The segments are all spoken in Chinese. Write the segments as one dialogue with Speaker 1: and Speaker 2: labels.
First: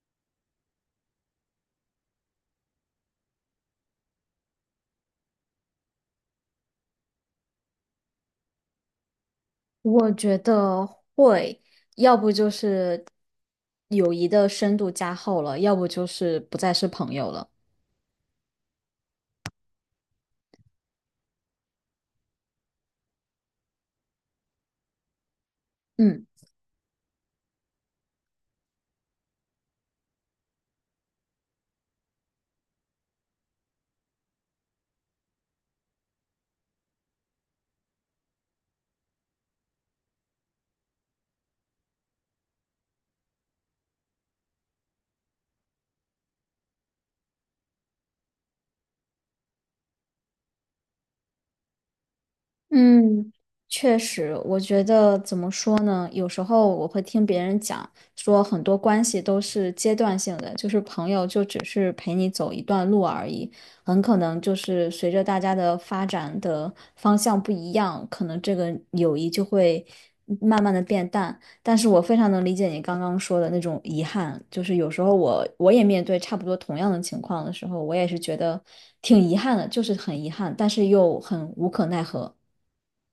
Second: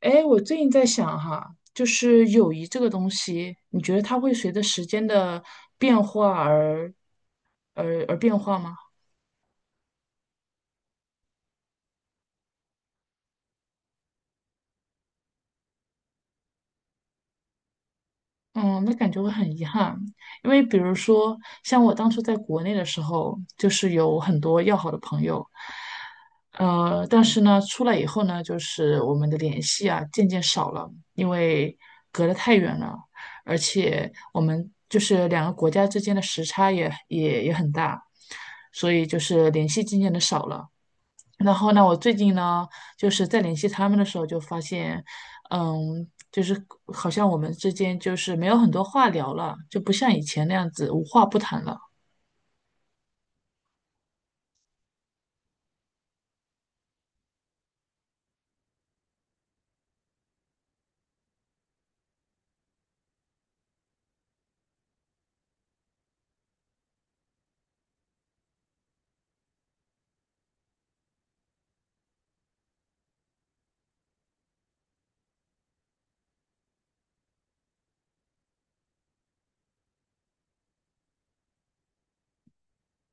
Speaker 1: 哎，我最近在想哈，就是友谊这个东西，你觉得它会随着时间的变化而变化吗？
Speaker 2: 我觉得会，要不就是友谊的深度加厚了，要不就是不再是朋友了。
Speaker 1: 嗯，那感觉会很遗憾，因为比如说，像我当初在国内的时候，就是有很多要好的朋友。
Speaker 2: 嗯。
Speaker 1: 但是呢，出来以后呢，就是我们的联系啊，渐渐少了，因为隔得太远了，而且我们就是两个国家之间的时差也很大，所以就是联系渐渐的少了。然后呢，我最近呢，就是在联系他们的时候，就发现，嗯，就是好像我们之间就是没有很多话聊了，就不像以前那样子无话不谈了。
Speaker 2: 嗯，确实，我觉得怎么说呢？有时候我会听别人讲，说很多关系都是阶段性的，就是朋友就只是陪你走一段路而已，很可能就是随着大家的发展的方向不一样，可能这个友谊就会慢慢的变淡。但是我非常能理解你刚刚说的那种遗憾，就是有时候我也面对差不多同样的情况的时候，我也是觉得挺遗憾的，就是很遗憾，但是又很无可奈何。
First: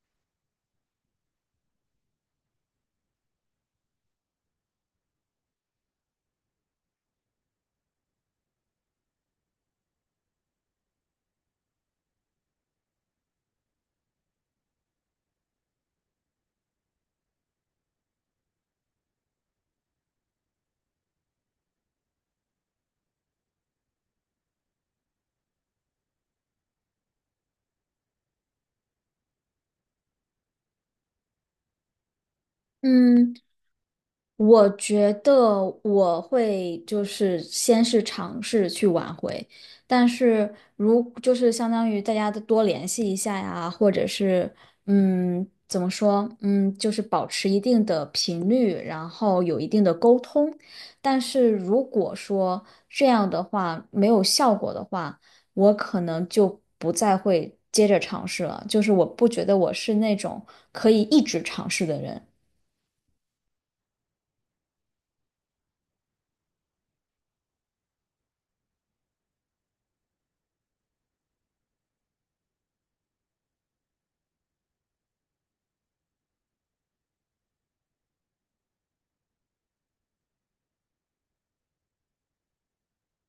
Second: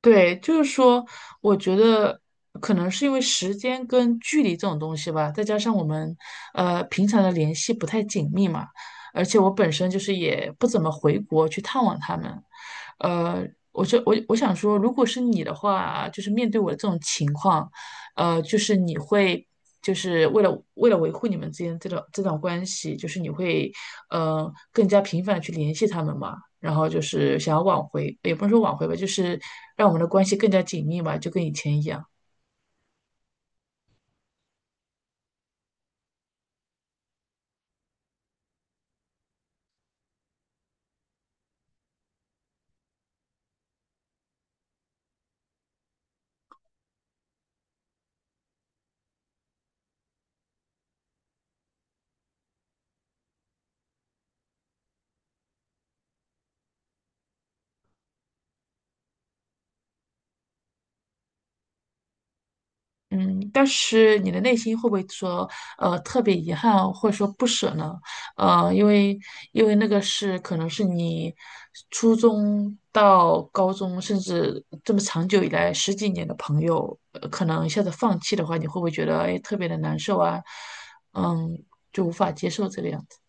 Speaker 1: 对，就是说，我觉得可能是因为时间跟距离这种东西吧，再加上我们平常的联系不太紧密嘛，而且我本身就是也不怎么回国去探望他们。呃，我就我想说，如果是你的话，就是面对我的这种情况，就是你会。就是为了维护你们之间这段关系，就是你会更加频繁的去联系他们嘛？然后就是想要挽回，也不是说挽回吧，就是让我们的关系更加紧密嘛，就跟以前一样。
Speaker 2: 嗯，我觉得我会就是先是尝试去挽回，但是如就是相当于大家都多联系一下呀，或者是嗯怎么说嗯就是保持一定的频率，然后有一定的沟通。但是如果说这样的话没有效果的话，我可能就不再会接着尝试了。就是我不觉得我是那种可以一直尝试的人。
Speaker 1: 嗯，但是你的内心会不会说，呃，特别遗憾或者说不舍呢？呃，因为因为那个是可能是你初中到高中，甚至这么长久以来十几年的朋友，呃可能一下子放弃的话，你会不会觉得哎特别的难受啊？嗯，就无法接受这个样子。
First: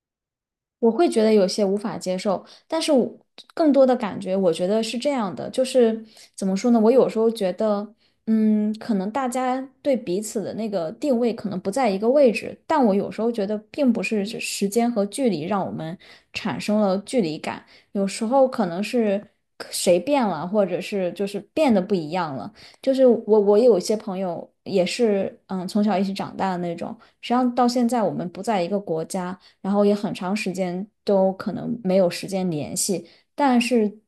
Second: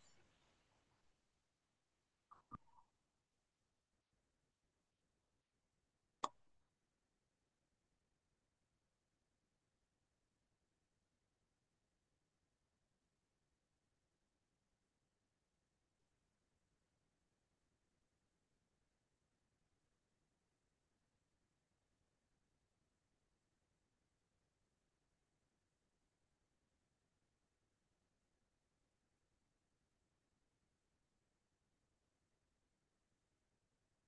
Speaker 2: 我会觉得有些无法接受，但是我更多的感觉，我觉得是这样的，就是怎么说呢？我有时候觉得，嗯，可能大家对彼此的那个定位可能不在一个位置，但我有时候觉得，并不是这时间和距离让我们产生了距离感，有时候可能是谁变了，或者是就是变得不一样了。就是我，我有一些朋友也是，嗯，从小一起长大的那种，实际上到现在我们不在一个国家。然后也很长时间都可能没有时间联系，但是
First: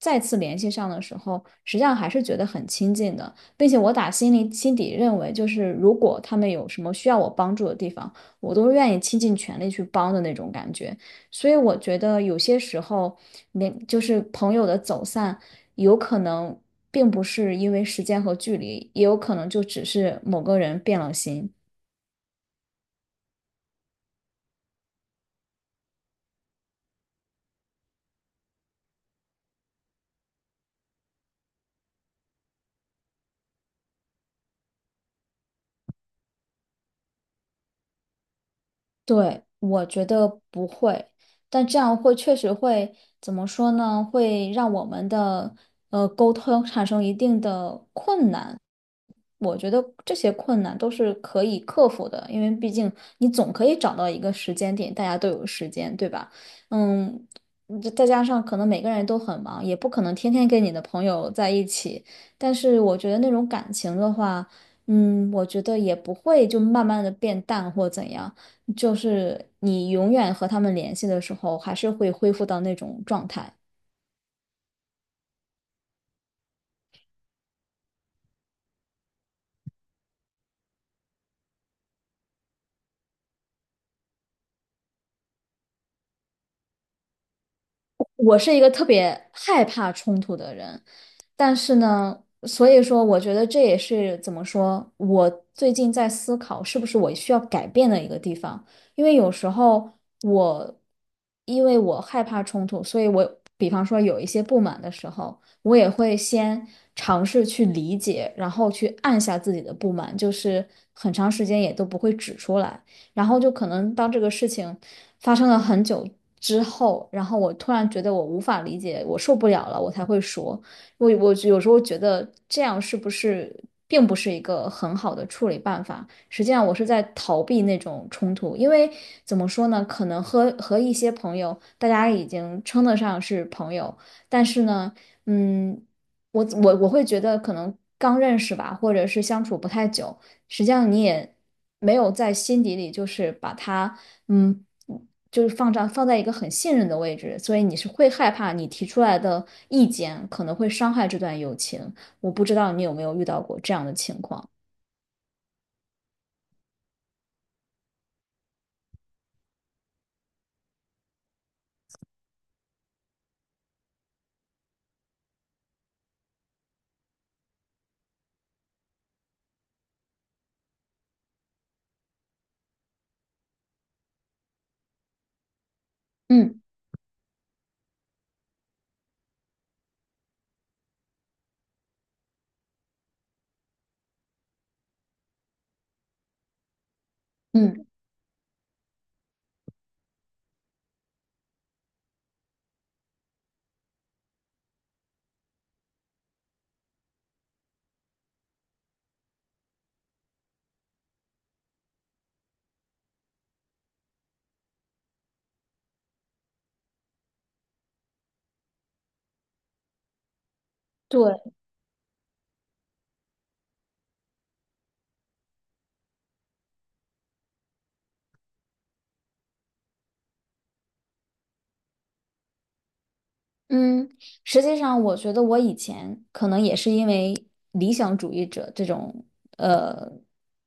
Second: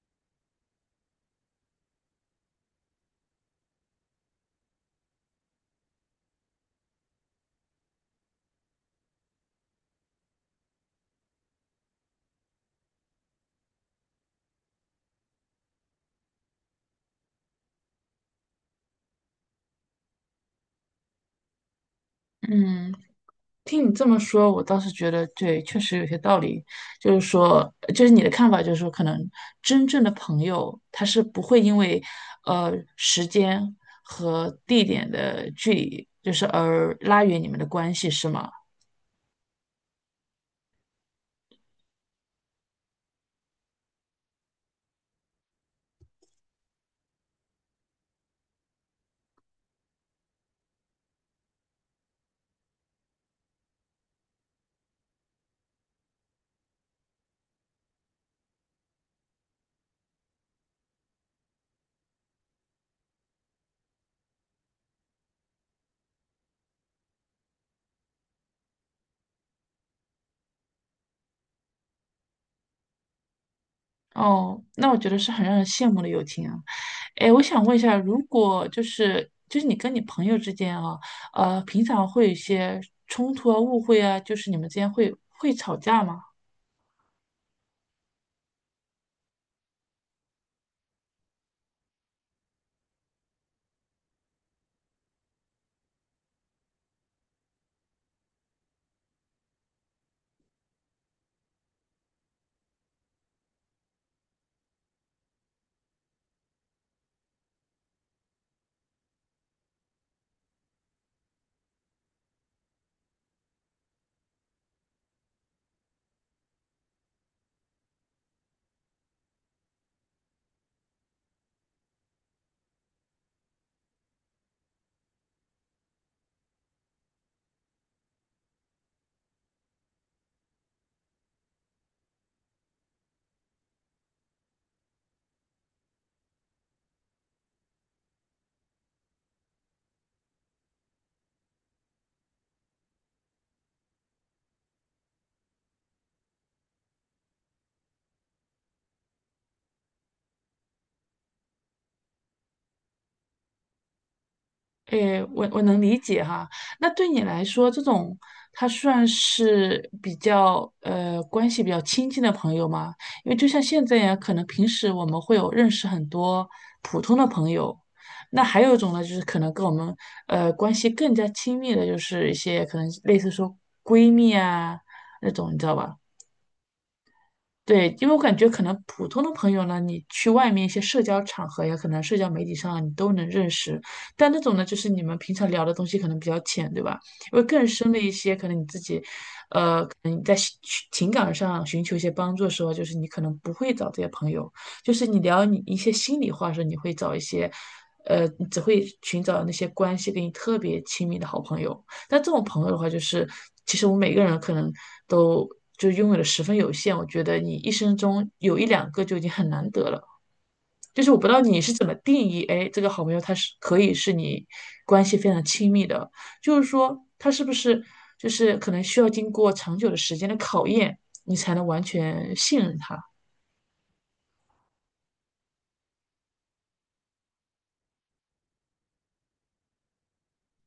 Speaker 2: 再次联系上的时候，实际上还是觉得很亲近的，并且我打心里心底认为，就是如果他们有什么需要我帮助的地方，我都是愿意倾尽全力去帮的那种感觉。所以我觉得有些时候，连就是朋友的走散，有可能并不是因为时间和距离，也有可能就只是某个人变了心。
Speaker 1: 嗯，听你这么说，我倒是觉得对，确实有些道理。就是说，就是你的看法，就是说，可能真正的朋友，他是不会因为时间和地点的距离，就是而拉远你们的关系，是吗？
Speaker 2: 对，我觉得不会，但这样会确实会怎么说呢？会让我们的沟通产生一定的困难。我觉得这些困难都是可以克服的，因为毕竟你总可以找到一个时间点，大家都有时间，对吧？嗯，这再加上可能每个人都很忙，也不可能天天跟你的朋友在一起。但是我觉得那种感情的话，嗯，我觉得也不会就慢慢的变淡或怎样。就是你永远和他们联系的时候，还是会恢复到那种状态。
Speaker 1: 哦，那我觉得是很让人羡慕的友情啊。哎，我想问一下，如果就是你跟你朋友之间啊，呃，平常会有一些冲突啊、误会啊，就是你们之间会吵架吗？
Speaker 2: 我是一个特别害怕冲突的人，但是呢，所以说我觉得这也是怎么说，我最近在思考是不是我需要改变的一个地方，因为有时候我因为我害怕冲突，所以我比方说有一些不满的时候，我也会先尝试去理解，然后去按下自己的不满，就是很长时间也都不会指出来。然后就可能当这个事情发生了很久之后，然后我突然觉得我无法理解，我受不了了，我才会说。我有时候觉得这样是不是并不是一个很好的处理办法？实际上我是在逃避那种冲突，因为怎么说呢，可能和一些朋友，大家已经称得上是朋友，但是呢，嗯，我会觉得可能刚认识吧，或者是相处不太久。实际上你也没有在心底里就是把他，嗯，就是放在一个很信任的位置，所以你是会害怕你提出来的意见可能会伤害这段友情。我不知道你有没有遇到过这样的情况。
Speaker 1: 诶，我能理解哈。那对你来说，这种他算是比较关系比较亲近的朋友吗？因为就像现在呀，可能平时我们会有认识很多普通的朋友，那还有一种呢，就是可能跟我们关系更加亲密的，就是一些可能类似说闺蜜啊那种，你知道吧？
Speaker 2: 嗯
Speaker 1: 对，因为我感觉可能普通的朋友呢，你去外面一些社交场合呀，可能社交媒体上啊你都能认识，但那种呢，就是你们平常聊的东西可能比较浅，对吧？因为更
Speaker 2: 嗯，
Speaker 1: 深的一些，可能你自己，可能你在寻情感上寻求一些帮助的时候，就是你可能不会找这些朋友，就是你聊你一些心里话的时候，你会找一些，呃，你只会寻找那些关系跟你特别亲密的好朋友。但这种朋友的话，就是其实我们每个人可能都就拥有的十分有限。我觉得你一生中有一两个就已经很难得了。就是我不知
Speaker 2: 对，
Speaker 1: 道你是怎么定义，哎，这个好朋友他是可以是你关系非常亲密的，就是说他是不是就是可能需要经过长久的时间的考验，你才能完全信任他。
Speaker 2: 嗯，实际上，我觉得我以前可能也是因为理想主义者这种呃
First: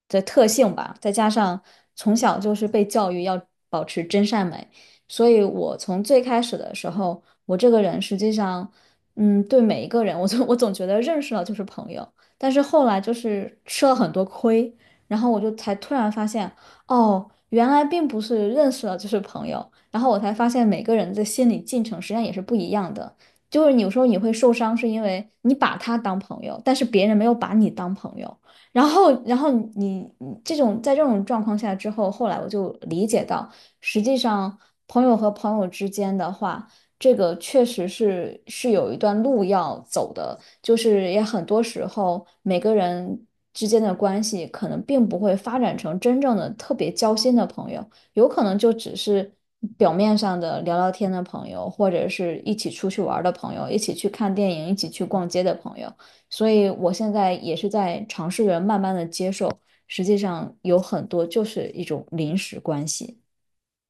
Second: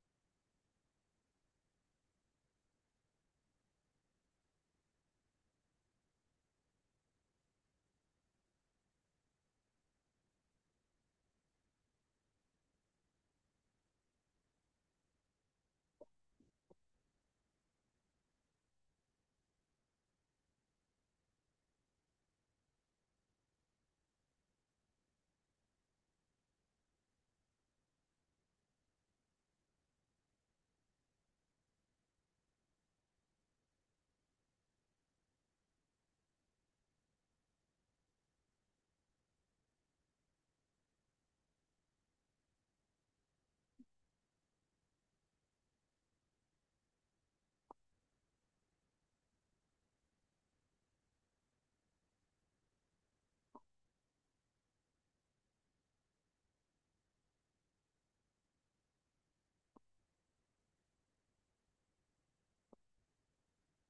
Speaker 2: 的特性吧，再加上从小就是被教育要保持真善美，所以我从最开始的时候，我这个人实际上，嗯，对每一个人，我总觉得认识了就是朋友，但是后来就是吃了很多亏，然后我就才突然发现。哦，原来并不是认识了就是朋友，然后我才发现每个人的心理进程实际上也是不一样的。就是你有时候你会受伤，是因为你把他当朋友，但是别人没有把你当朋友。然后你你这种在这种状况下之后，后来我就理解到，实际上朋友和朋友之间的话，这个确实是有一段路要走的。就是也很多时候每个人之间的关系可能并不会发展成真正的特别交心的朋友，有可能就只是表面上的聊聊天的朋友，或者是一起出去玩儿的朋友，一起去看电影，一起去逛街的朋友。所以我现在也是在尝试着慢慢的接受，实际上有很多就是一种临时关系。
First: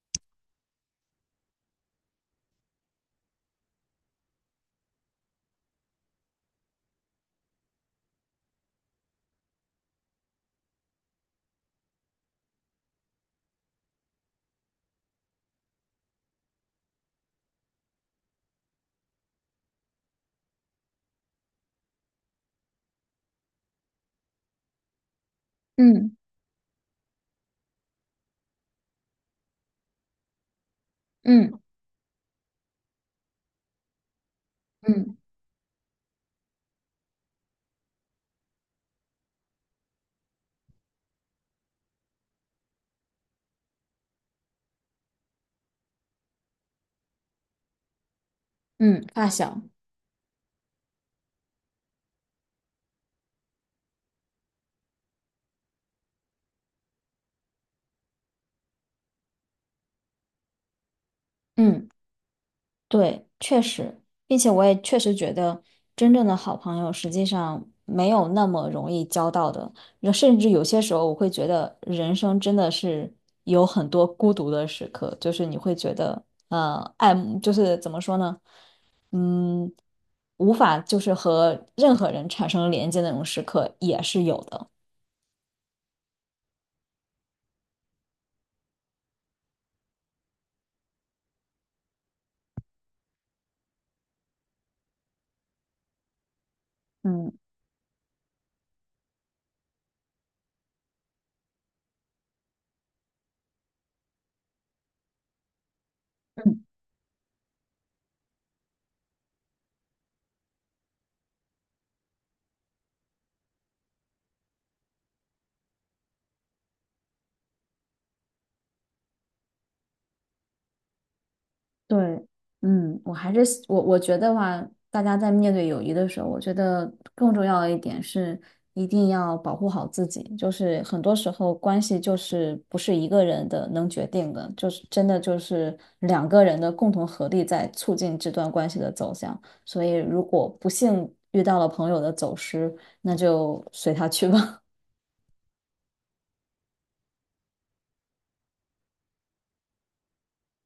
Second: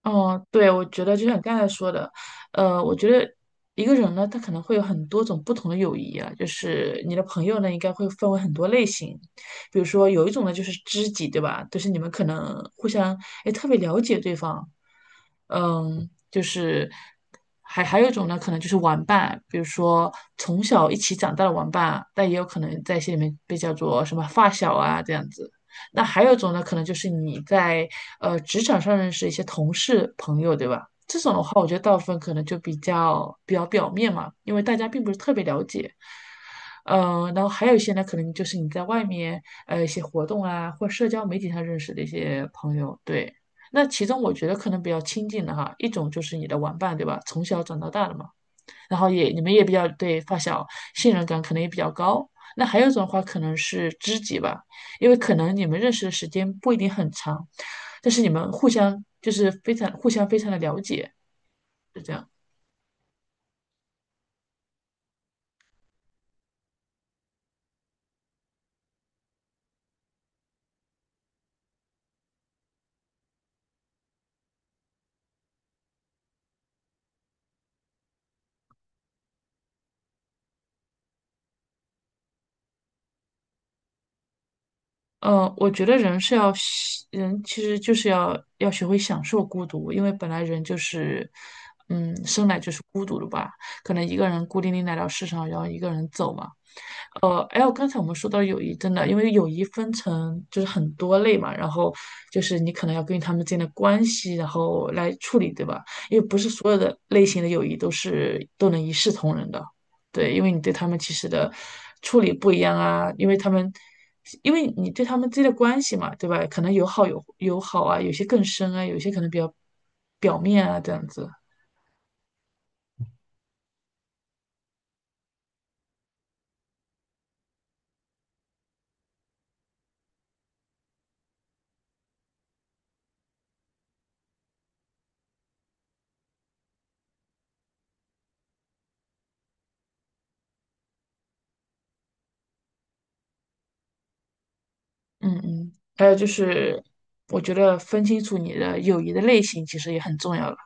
Speaker 1: 嗯，对，我觉得就像你刚才说的，呃，我觉得一个人呢，他可能会有很多种不同的友谊啊，就是你的朋友呢，应该会分为很多类型，比如说有一种呢就是知己，对吧？就是你们可能互相哎特别了解对方，嗯，就是还有一种呢，可能就是玩伴，比如说从小一起长大的玩伴，但也有可能在心里面被叫做什么发小啊这样子。那
Speaker 2: 嗯
Speaker 1: 还有一种呢，可能就是你在职场上认识一些同事朋友，对吧？这种的
Speaker 2: 嗯
Speaker 1: 话，我觉得大部分可能就比较表面嘛，因为大家并不
Speaker 2: 嗯
Speaker 1: 是特别了解。呃，然后还有一些呢，可能就是你在外面一些活动啊，或社交媒体上认识的一些朋友，对。那其中我觉得可能比较亲近的哈，一种就是你的玩伴，对吧？从小长到大的嘛。然
Speaker 2: 嗯，
Speaker 1: 后也
Speaker 2: 发
Speaker 1: 你们
Speaker 2: 小，
Speaker 1: 也比较对发小信任感可能也比较高。那还有一种的话可能是知己吧，因为可能你们认识的时间不一定很长，但是你们互相就是非常的了解，
Speaker 2: 嗯。
Speaker 1: 是这样。
Speaker 2: 对，确实，并且我也确实觉得，真正的好朋友实际上没有那么容易交到的，那甚至有些时候我会觉得人生真的是有很多孤独的时刻，就是你会觉得，爱慕就是怎么说呢，嗯，无法就是和任何人产生连接的那种时刻也是有的，
Speaker 1: 呃，我觉得人是要喜人其实就是要学会享受孤独，因为本来人就是，嗯，生来就是孤独的吧。可能一个人孤零零来到世上，然后一个人走嘛。
Speaker 2: 嗯。
Speaker 1: 呃，哎，我刚才我们说到友谊，真的，因为友谊分成就是很多类嘛，然后就是你可能要根据他们之间的关系，然后来处理，对吧？因为不是所有的类型的友谊都是都能一视同仁的，对，因为你对他们其实的处理不一样啊，因为他们，因为你对他们之间的关系嘛，对吧？可能有好有好啊，有些更深啊，有些可能比较表面啊，这样子。
Speaker 2: 对，嗯，我还是我觉得话，大家在面对友谊的时候，我觉得更重要的一点是，一定要保护好自己。就是很多时候关系就是不是一个人的能决定的，就是真的就是两个人的共同合力在促进这段关系的走向。所以，如果不幸遇到了朋友的走失，那就随他去吧。
Speaker 1: 嗯嗯，还有就是，我觉得分清楚你的友谊的类型其实也很重要了。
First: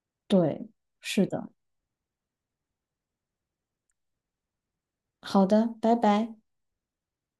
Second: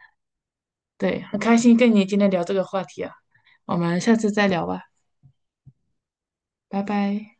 Speaker 2: 对，
Speaker 1: 对，
Speaker 2: 是
Speaker 1: 很
Speaker 2: 的，
Speaker 1: 开心跟你今天聊这个话题啊，我们下次再聊吧，
Speaker 2: 好的，拜拜。
Speaker 1: 拜拜。